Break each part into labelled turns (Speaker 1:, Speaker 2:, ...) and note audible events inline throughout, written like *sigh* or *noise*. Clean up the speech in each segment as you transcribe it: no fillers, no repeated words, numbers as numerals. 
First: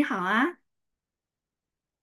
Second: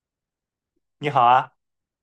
Speaker 1: 你好啊，
Speaker 2: 你好啊，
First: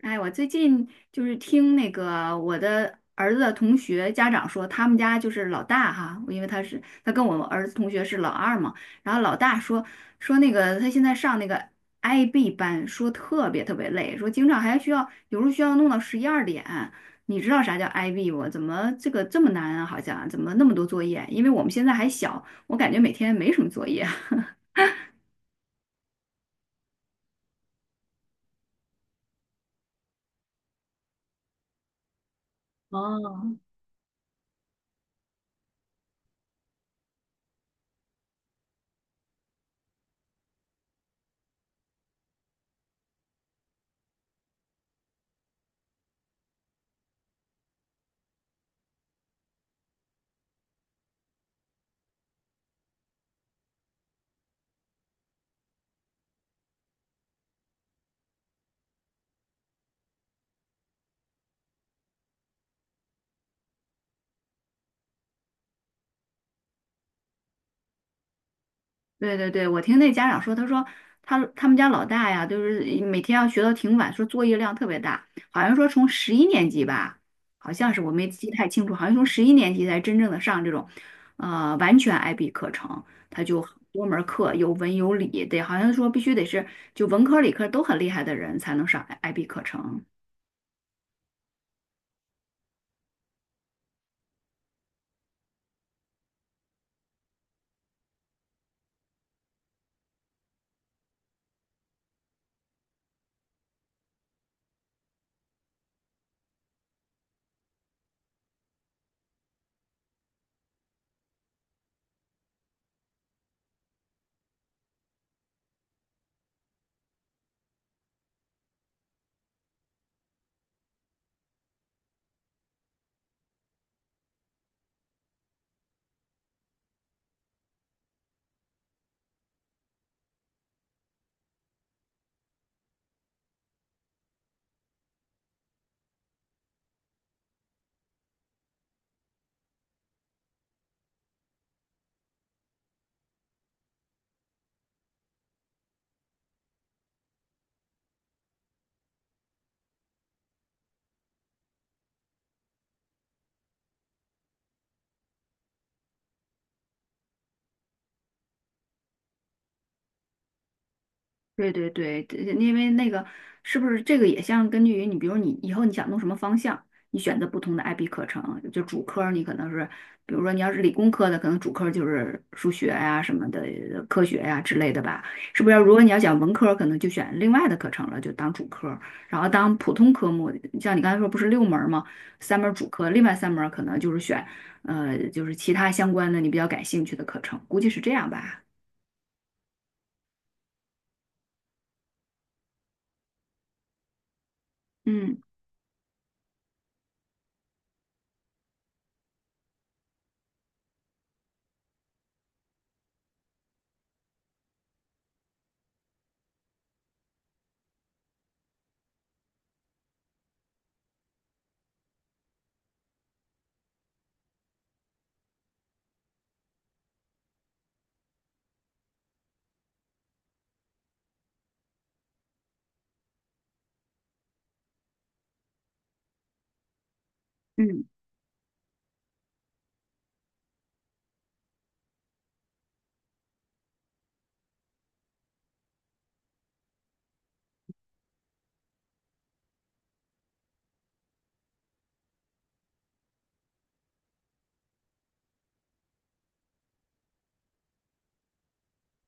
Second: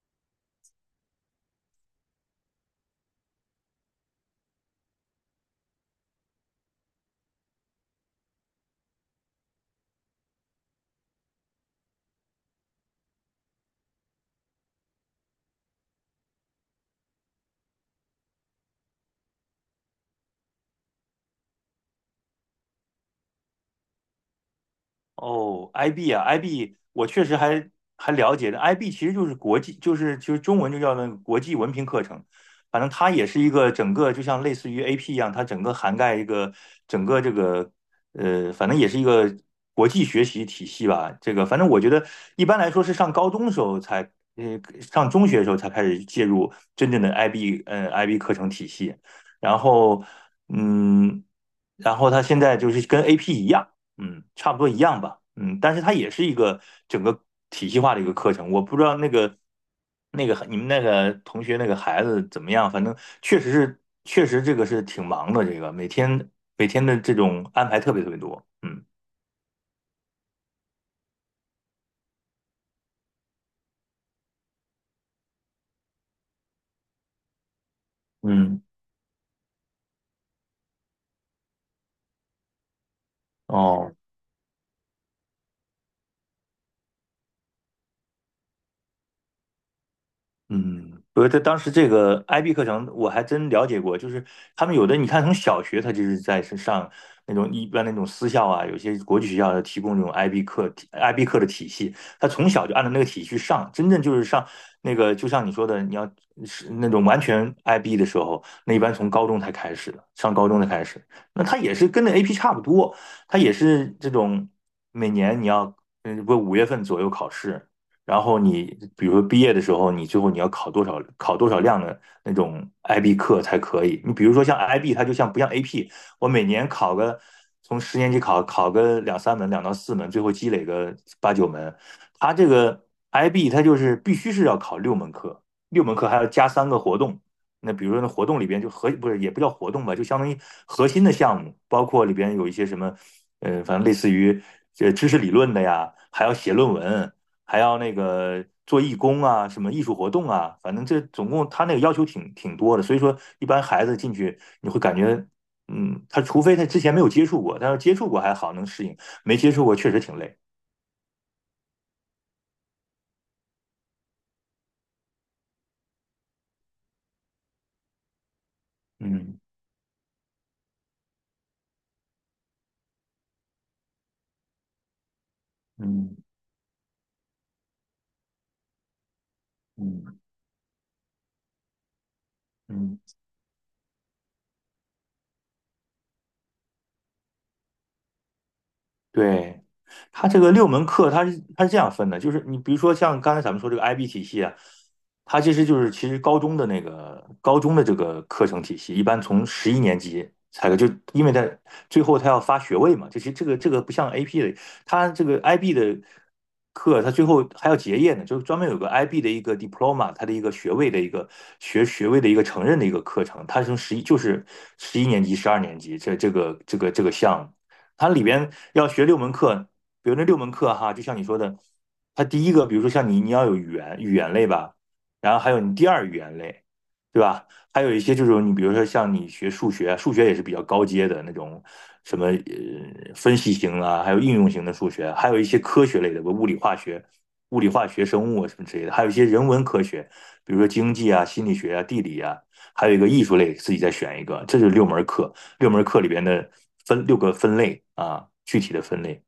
Speaker 1: 哎，我最近就是听那个我的儿子的同学家长说，他们家就是老大哈，因为他跟我儿子同学是老二嘛，然后老大说那个他现在上那个 IB 班，说特别特别累，说经常还需要有时候需要弄到十一二点。你知道啥叫 IB 不？怎么这个这么难啊？好像怎么那么多作业？因为我们现在还小，我感觉每天没什么作业。*laughs*
Speaker 2: 哦，IB 啊，IB，我确实还了解的，IB 其实就是国际，就是其实中文就叫那个国际文凭课程，反正它也是
Speaker 1: 哦，
Speaker 2: 一个整个就像类似于 AP 一样，它整个涵盖一个整个这个反正也是一个国际学习体系吧。这个反正我觉得一般来说是上高中的时候才，上中学的时候才开始介入真正的 IB，嗯，IB 课程体系，然后嗯，然后它现在就是跟 AP 一样。嗯，差不多一样吧，嗯，但是它也是一个整个体系化的一个课程。我不知道那个你们那个同学那个孩子怎么样，反正确实这个是挺忙的，这个每天的这种安排特别特别多，嗯
Speaker 1: 对对对，我听那家长说，他说他们家老大呀，就是每天要学到挺晚，说作业量特别大，好像说从十一年级吧，好像是我没记
Speaker 2: 嗯，
Speaker 1: 太清楚，好像从十一年级才真正的上这种，完全 IB 课程，他就很
Speaker 2: 哦，
Speaker 1: 多门儿课有文有理，得好像说必须得是就文科理科都很厉害的人才能上 IB 课程。
Speaker 2: 嗯，不是，他当时这个 IB 课程我还真了解过，就是他们有的你看从小学他就是在是上那种一般那种私校啊，有些国际学校提供这种 IB 课的体系，他从小就按照那个体系去上，真正就是上那个就像你说的，你要是那种完全 IB 的时候，那一般从高中才开始的，上高中才开始，那他也是跟那 AP 差不多，他也是这种每年你要不五月份左右考试，然后你比如说毕业的时候，你最后你要考多少量的那种 IB 课才可以。你比如说像 IB，它就像不像 AP，我每年考个从十年级考个两三门，两到四门，最后积累个八九门。它这个 IB 它就是必须是要考六门课，六门课还要加三个活动。那比如说那活动里边就不是也不叫活动吧，就相当于核心的项目，包括里边有一些什么，反正类似于这知识理论的呀，还要写论文，还要那个做义工啊，什么艺术活动啊，反正这总共他那个要求挺多的，所以说一般孩子进去你会感觉，嗯，他除非他之前没有接触过，但是接触过还好能适应，没接触过确实挺累。
Speaker 1: 对对对，这因为那个是不是这个也像根据于你，比如你以后你想弄什么方向，你选择不同的 IB 课程，就主科儿
Speaker 2: 嗯
Speaker 1: 你可能是，比如说你要是理工科的，可能主科儿就是数学呀、什么的科学呀、之类的吧，是不是要？如果你要
Speaker 2: 嗯
Speaker 1: 讲文科儿可能就选另外的课程了，就当主科儿然后当普
Speaker 2: 嗯
Speaker 1: 通
Speaker 2: 嗯。
Speaker 1: 科目，像你刚才说不是六门儿吗？三门儿主
Speaker 2: 嗯
Speaker 1: 科，另外三门儿可能就是选就是其他相关的你比较感兴趣的课程，估计是这样吧。
Speaker 2: 对，它这个六门课，它是这样分的，就是你比如说像刚才咱们说这个 IB 体系啊，
Speaker 1: 嗯
Speaker 2: 它其实高中的那个高中的这个课程体系，一般从十一年级才有就因为它最后它要发学位嘛，就其实这个不像 AP 的，它这个 IB 的课，它最后还要结业呢，就是专门有个 IB 的一个 diploma，它的一个学位的一个学学位的一个承认的一个课程，它是从十一年级、十二年级这个项目。它里边要学六门课，比如那六门课哈，就像你说的，它第一个，比如说像你，你要有语言类吧，然后还有你第二语言类，对吧？还有一
Speaker 1: 嗯。
Speaker 2: 些就是你比如说像你学数学，数学也是比较高阶的那种，什么分析型啊，还有应用型的数学，还有一些科学类的，物理化学、生物啊什么之类的，还有一些人文科学，比如说经济啊、心理学啊、地理啊，还有一个艺术类，自己再选一个，这就是六门课。六门课里边的分六个分类啊，具体的分类。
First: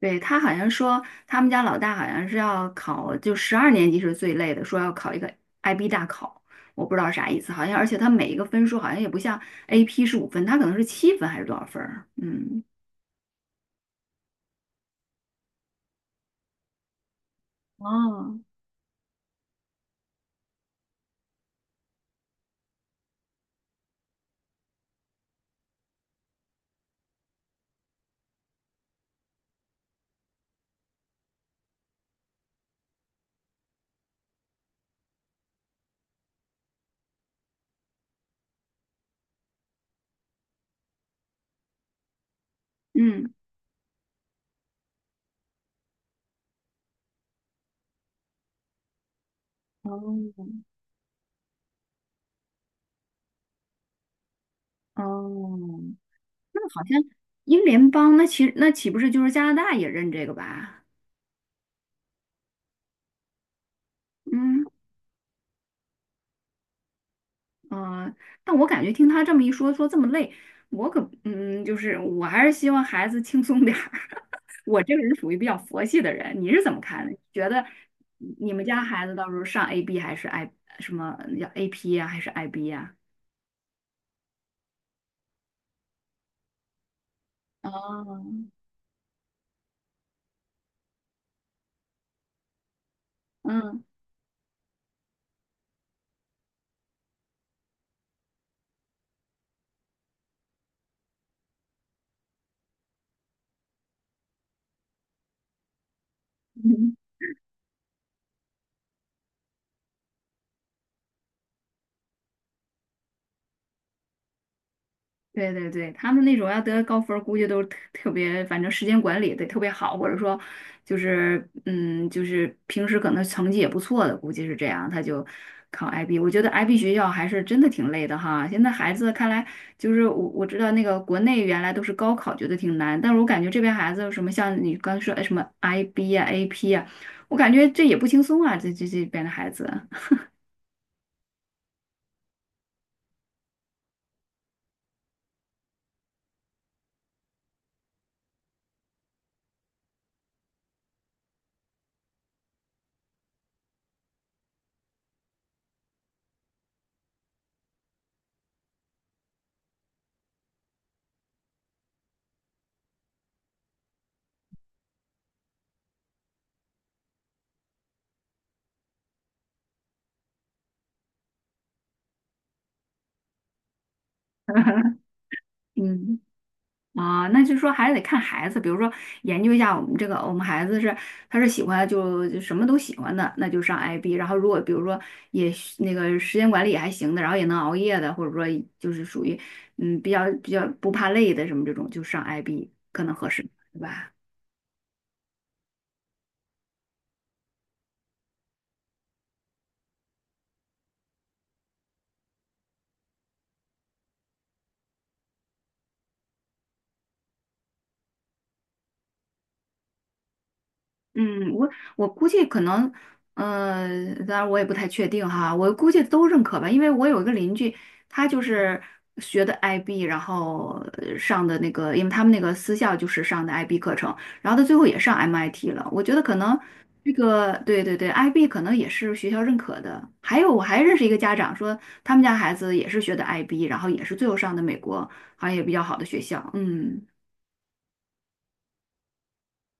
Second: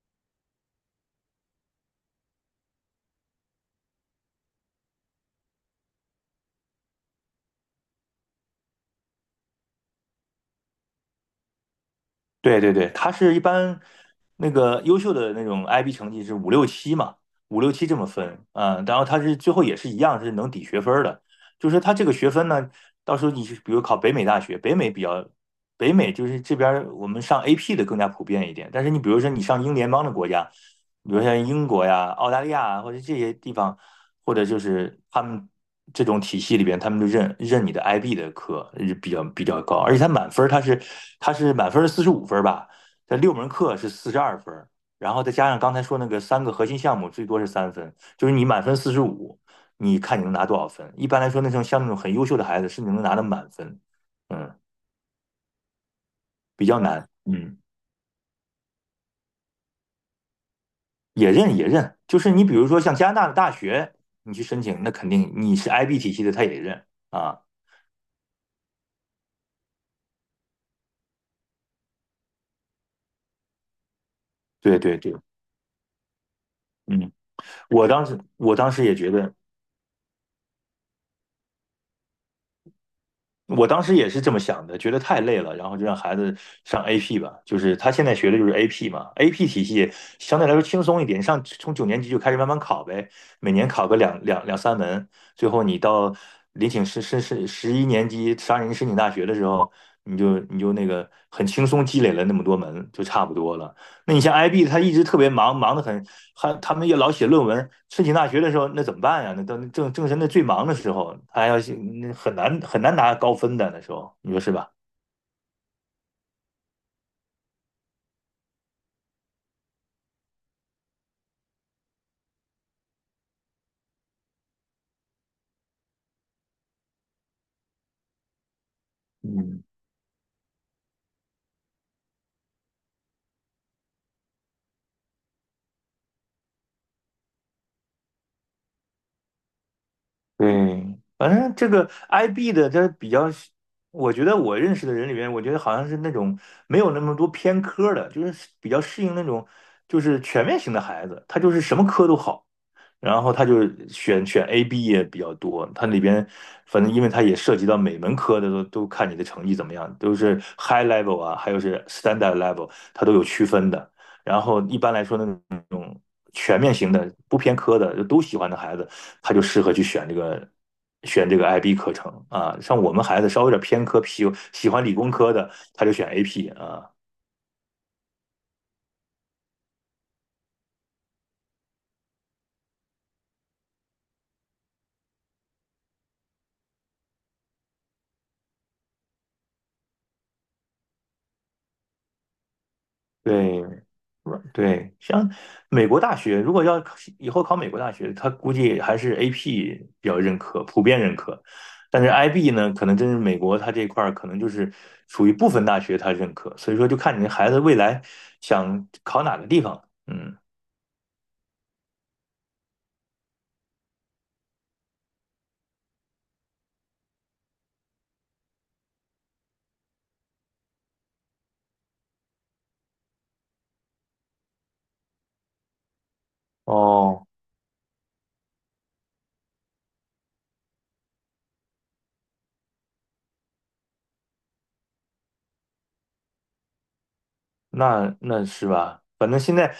Speaker 1: 对，他好像说，他们家老大好像是要考，就十二年级是最累的，说要考一个 IB 大考，我不知道啥意思，好像而且他每一个分数好像也不像 AP 是五分，他可能是七分还是多少分儿
Speaker 2: 对
Speaker 1: 嗯。
Speaker 2: 对对，它是一般那个优秀的那种 IB 成绩是五六七嘛，五六七这么
Speaker 1: 哦，
Speaker 2: 分啊，然后它是最后也是一样是能抵学分的，就是它这个学分呢，到时候你比如考北美大学，北美比较。北美就是这边我们上 AP 的更加普遍一点，但是你比如说你上英联邦的国家，比如像英国呀、澳大利亚啊或者这些地方，或者就是他们这种体系里边，他们就认你的 IB 的课是比较高，而且它满分儿它是满分四十五分儿吧，这
Speaker 1: 嗯。
Speaker 2: 六门课是四十二分儿，然后再加上刚才说那个三个核心项目，最多是三分，就是你满分四十五，你看你能拿多
Speaker 1: 哦，
Speaker 2: 少分？一般来说，那种像那种很优秀的孩子，甚至能拿到满分，嗯，
Speaker 1: 哦，那
Speaker 2: 比较
Speaker 1: 好像
Speaker 2: 难，嗯。
Speaker 1: 英联邦，那岂不是就是加拿大也认这个吧？
Speaker 2: 也认也认，就是你比如说像加拿大的大学，你去申
Speaker 1: 嗯。
Speaker 2: 请，那肯定你是 IB 体系的，他也认啊。
Speaker 1: 嗯，但我感觉听他这么一说，说这么累，我可嗯，就是我还是希望孩子轻松点儿。*laughs*
Speaker 2: 对
Speaker 1: 我这
Speaker 2: 对
Speaker 1: 个人
Speaker 2: 对，
Speaker 1: 属于比较佛系的人，你是怎么看的？
Speaker 2: 嗯，
Speaker 1: 你觉得
Speaker 2: 我当时
Speaker 1: 你
Speaker 2: 我
Speaker 1: 们
Speaker 2: 当
Speaker 1: 家
Speaker 2: 时也
Speaker 1: 孩
Speaker 2: 觉
Speaker 1: 子到
Speaker 2: 得，
Speaker 1: 时候上 AB 还是 I 什么叫 AP 呀、还是 IB 呀、
Speaker 2: 我当时也是这么想的，觉得太累了，然后就让孩子上 AP 吧，就是他
Speaker 1: 哦，
Speaker 2: 现在学的就是 AP 嘛，AP 体系相对来说轻松一点，上从九年级就开始慢慢考呗，每年
Speaker 1: 嗯。
Speaker 2: 考个两三门，最后你到十一年级申请大学的时候，你就那个很轻松积累了那么多门，就差不多了。那你像 IB，他一直特别忙，忙得很，还他们也老写论文。申请大学的时候，那怎么办呀？那都正是那最忙的时候，他要写，那很难很难拿高分的那时候，你说是吧？
Speaker 1: 对对对，他们那种要得高分儿估计都是特别，反正时间管理得特别好，或者说就是就是平时可能成绩也不错的，估计是这样，他就考 IB。我觉得 IB 学校还是真的挺累的哈。现在孩子看来，
Speaker 2: 嗯，
Speaker 1: 就是我知道那个国内原来都是高考觉得挺难，但是我感觉这边孩子什么像你刚说哎什么 IB 呀、AP 呀、我感觉这也不轻松啊，这边的孩子，
Speaker 2: 对，反正这个 IB 的，他比较，我觉得我认识的人里面，我觉得好像是那种没有那么多偏科的，就是比较适应那种就是全面型的孩子，他就是什么科都好。然后他就选 A、B 也比较多，它里边反正因为它也涉及到每门科的都看你的成绩怎么样，都是 high level 啊，还有是 standard level，它都有区分的。然后一般来说那种全面型的、不偏科的就都喜欢的孩子，他就适合去选这个选这个 IB 课程啊。像我们孩子稍微有点偏科，喜欢理
Speaker 1: *laughs*
Speaker 2: 工科的，他就选
Speaker 1: 嗯。
Speaker 2: AP 啊。
Speaker 1: 啊，那就是说还是得看孩子，比如说研究一下我们这个，我们孩子是他是喜欢就什么都喜欢的，那就上 IB。然后如果比如说也是那个时间管理也还行的，然后也能熬夜的，或者说就是属于比较比较不怕累的什么这种，就上 IB 可能合适，
Speaker 2: 对，
Speaker 1: 对吧？
Speaker 2: 软对，像美国大学，如果要考以后考美国大学，他估计还是 AP 比较认可，普遍认可。但是 IB 呢，可能真是美国它这块儿可能就是属于部分大学它认可，所以说就看你的孩子未来想考哪个地方。嗯，
Speaker 1: 嗯，我估计可能，当然我也不太确定哈，我估计都认可吧，因为我有一个邻居，他就是学的 IB，然后上的那个，因为他们那个私校就是上的 IB 课程，然后他最后也上 MIT 了。我觉得可能这
Speaker 2: 哦，
Speaker 1: 个，对对对，IB 可能也是学校认可的。还有我还认识一个家长说，他们家孩子也是学的 IB，然后也是最后上的美国，好像也比较好的学校。嗯，
Speaker 2: 那是吧？反正现在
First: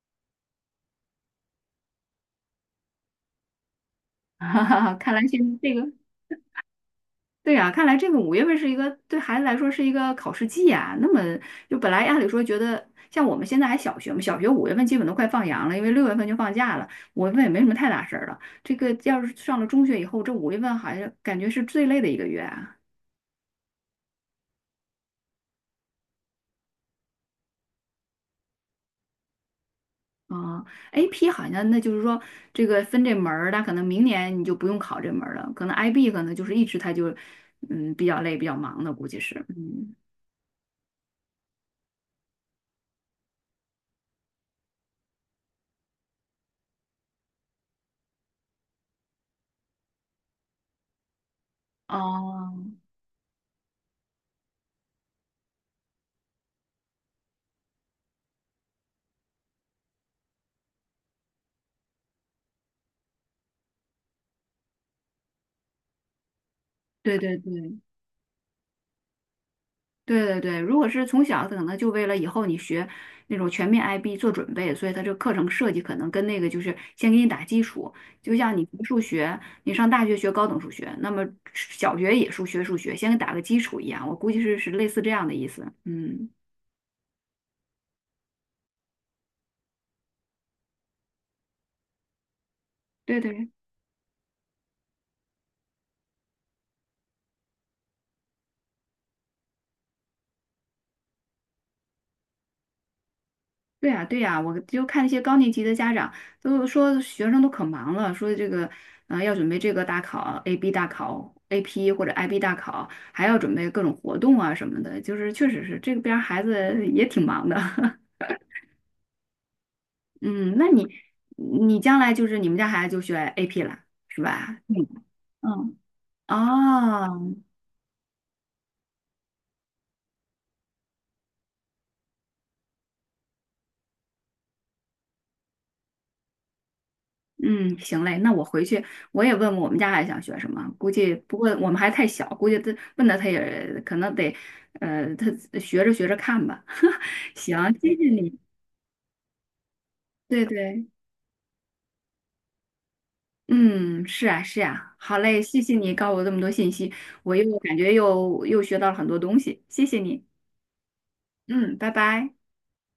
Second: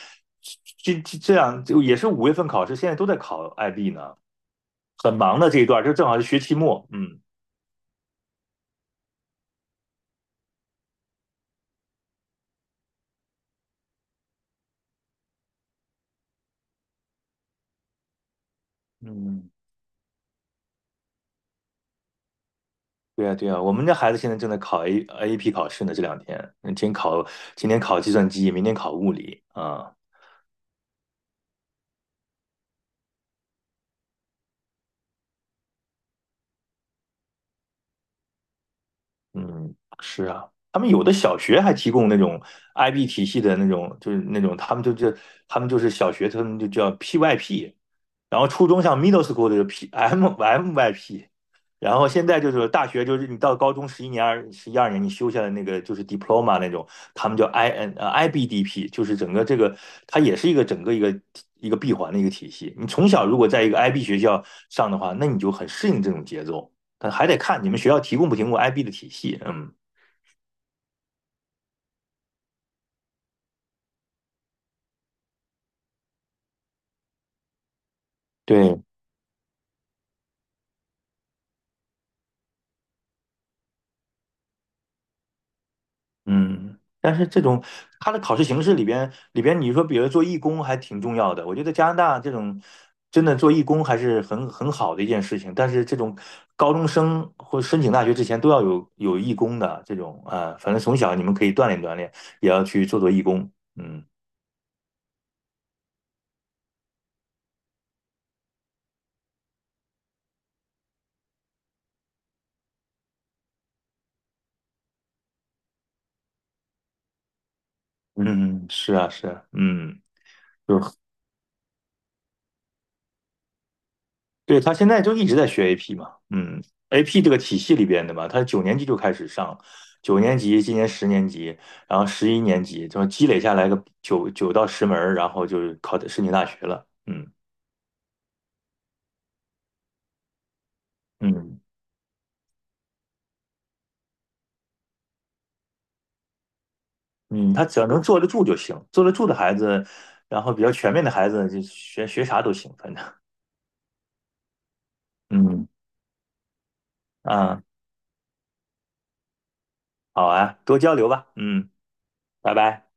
Speaker 2: 这样就也是五月份考试，现在都在考 IB 呢，
Speaker 1: *laughs* 哈哈哈，
Speaker 2: 很
Speaker 1: 看来
Speaker 2: 忙
Speaker 1: 现
Speaker 2: 的
Speaker 1: 在
Speaker 2: 这一
Speaker 1: 这
Speaker 2: 段儿
Speaker 1: 个。
Speaker 2: 就正好是学期末。嗯
Speaker 1: 对呀，看来这个五月份是一个对孩子来说是一个考试季啊。那么就本来按理说觉得，像我们现在还小学嘛，小学五月份基本都快放羊了，因为六月份就放假了，五月份也没什么太大事儿了。这个要是
Speaker 2: 嗯。
Speaker 1: 上了中学以后，这五月份好像感觉是最累的一个月啊。
Speaker 2: 对呀，对呀，我们家孩子现在正在考 A a p 考试呢，这两天，嗯今天考计算机，明天考物理啊。
Speaker 1: 啊，AP 好像那就是说这个分这门儿，那可能明年你就不用考这门儿了，可能 IB 可能就是一直他就比较累、比较忙的，估计是。
Speaker 2: 嗯，是啊，他们有的小学还提供那种 IB 体系的那种，就是那种他们就是小学，他们就叫 PYP，然后初中像 middle school 的就 MYP，然后现在就
Speaker 1: 哦，
Speaker 2: 是大学就是你到高中十一年二十一二年你修下来那个就是 diploma 那种，他们叫 IBDP，就是整个这个它也是一个整个一个闭环的一个体系。你从小如果在一个 IB 学校上的话，那你就很适应这种节奏。但
Speaker 1: 对
Speaker 2: 还
Speaker 1: 对
Speaker 2: 得看你
Speaker 1: 对，
Speaker 2: 们学校提供不提供 IB 的体系。嗯，
Speaker 1: 对对对，如果是从小可能就为了以后你学那种全面 IB 做准备，所以他这课程设计可能跟那个就是先给你打基础，就像你学
Speaker 2: 对，
Speaker 1: 数学，你上大学学高等数学，那么小学也数学数学，先给打个基础一样，我估计是类似这样的意思。嗯，
Speaker 2: 嗯，但是这种它的考试形式里边，里边你说，比如做义工还挺重要的。我觉得加拿大这种
Speaker 1: 对
Speaker 2: 真的
Speaker 1: 对。
Speaker 2: 做义工还是很好的一件事情。但是这种高中生或申请大学之前都要有义工的这种啊，反正从小你们可以锻炼锻炼，也要去做做义工。
Speaker 1: 对呀，
Speaker 2: 嗯
Speaker 1: 对呀，我就看那些高年级的家长都说学生都可忙了，说这个要准备这个大考 AB 大考 AP 或者 IB 大考，还要准备各种活动啊什么的，就是确实是这边儿孩子也挺忙的。*laughs*
Speaker 2: 嗯，是啊是啊，嗯。
Speaker 1: 嗯，那
Speaker 2: 就
Speaker 1: 你
Speaker 2: 是
Speaker 1: 你将来就是你们家孩子就学 AP 了，是吧？
Speaker 2: 对，他
Speaker 1: 嗯
Speaker 2: 现在就一直在学
Speaker 1: 嗯。
Speaker 2: AP 嘛，嗯，AP 这
Speaker 1: 哦，
Speaker 2: 个体系里边的嘛，他九年级就开始上，九年级，今年十年级，然后十一年级，就积累下来个九到十门儿然后就是考的申请大学了，嗯
Speaker 1: 嗯，行嘞，那我回去我也问问我们家孩子想学什么，估计不过
Speaker 2: 嗯
Speaker 1: 我们还太小，估计他问他也可能得，他学着学着看吧。*laughs*
Speaker 2: 嗯，
Speaker 1: 行，
Speaker 2: 他只要
Speaker 1: 谢
Speaker 2: 能
Speaker 1: 谢
Speaker 2: 坐得
Speaker 1: 你，
Speaker 2: 住就行，坐得住的孩子，然
Speaker 1: 对
Speaker 2: 后比较
Speaker 1: 对，
Speaker 2: 全面的孩子，就学学啥都行，反正，
Speaker 1: 嗯，是啊是啊，好嘞，谢
Speaker 2: 嗯
Speaker 1: 谢你告诉我这么多信息，我又
Speaker 2: 啊，
Speaker 1: 感觉又学到了很多东西，谢谢你，
Speaker 2: 好啊，多交流吧，嗯，
Speaker 1: 嗯，拜拜。
Speaker 2: 拜拜。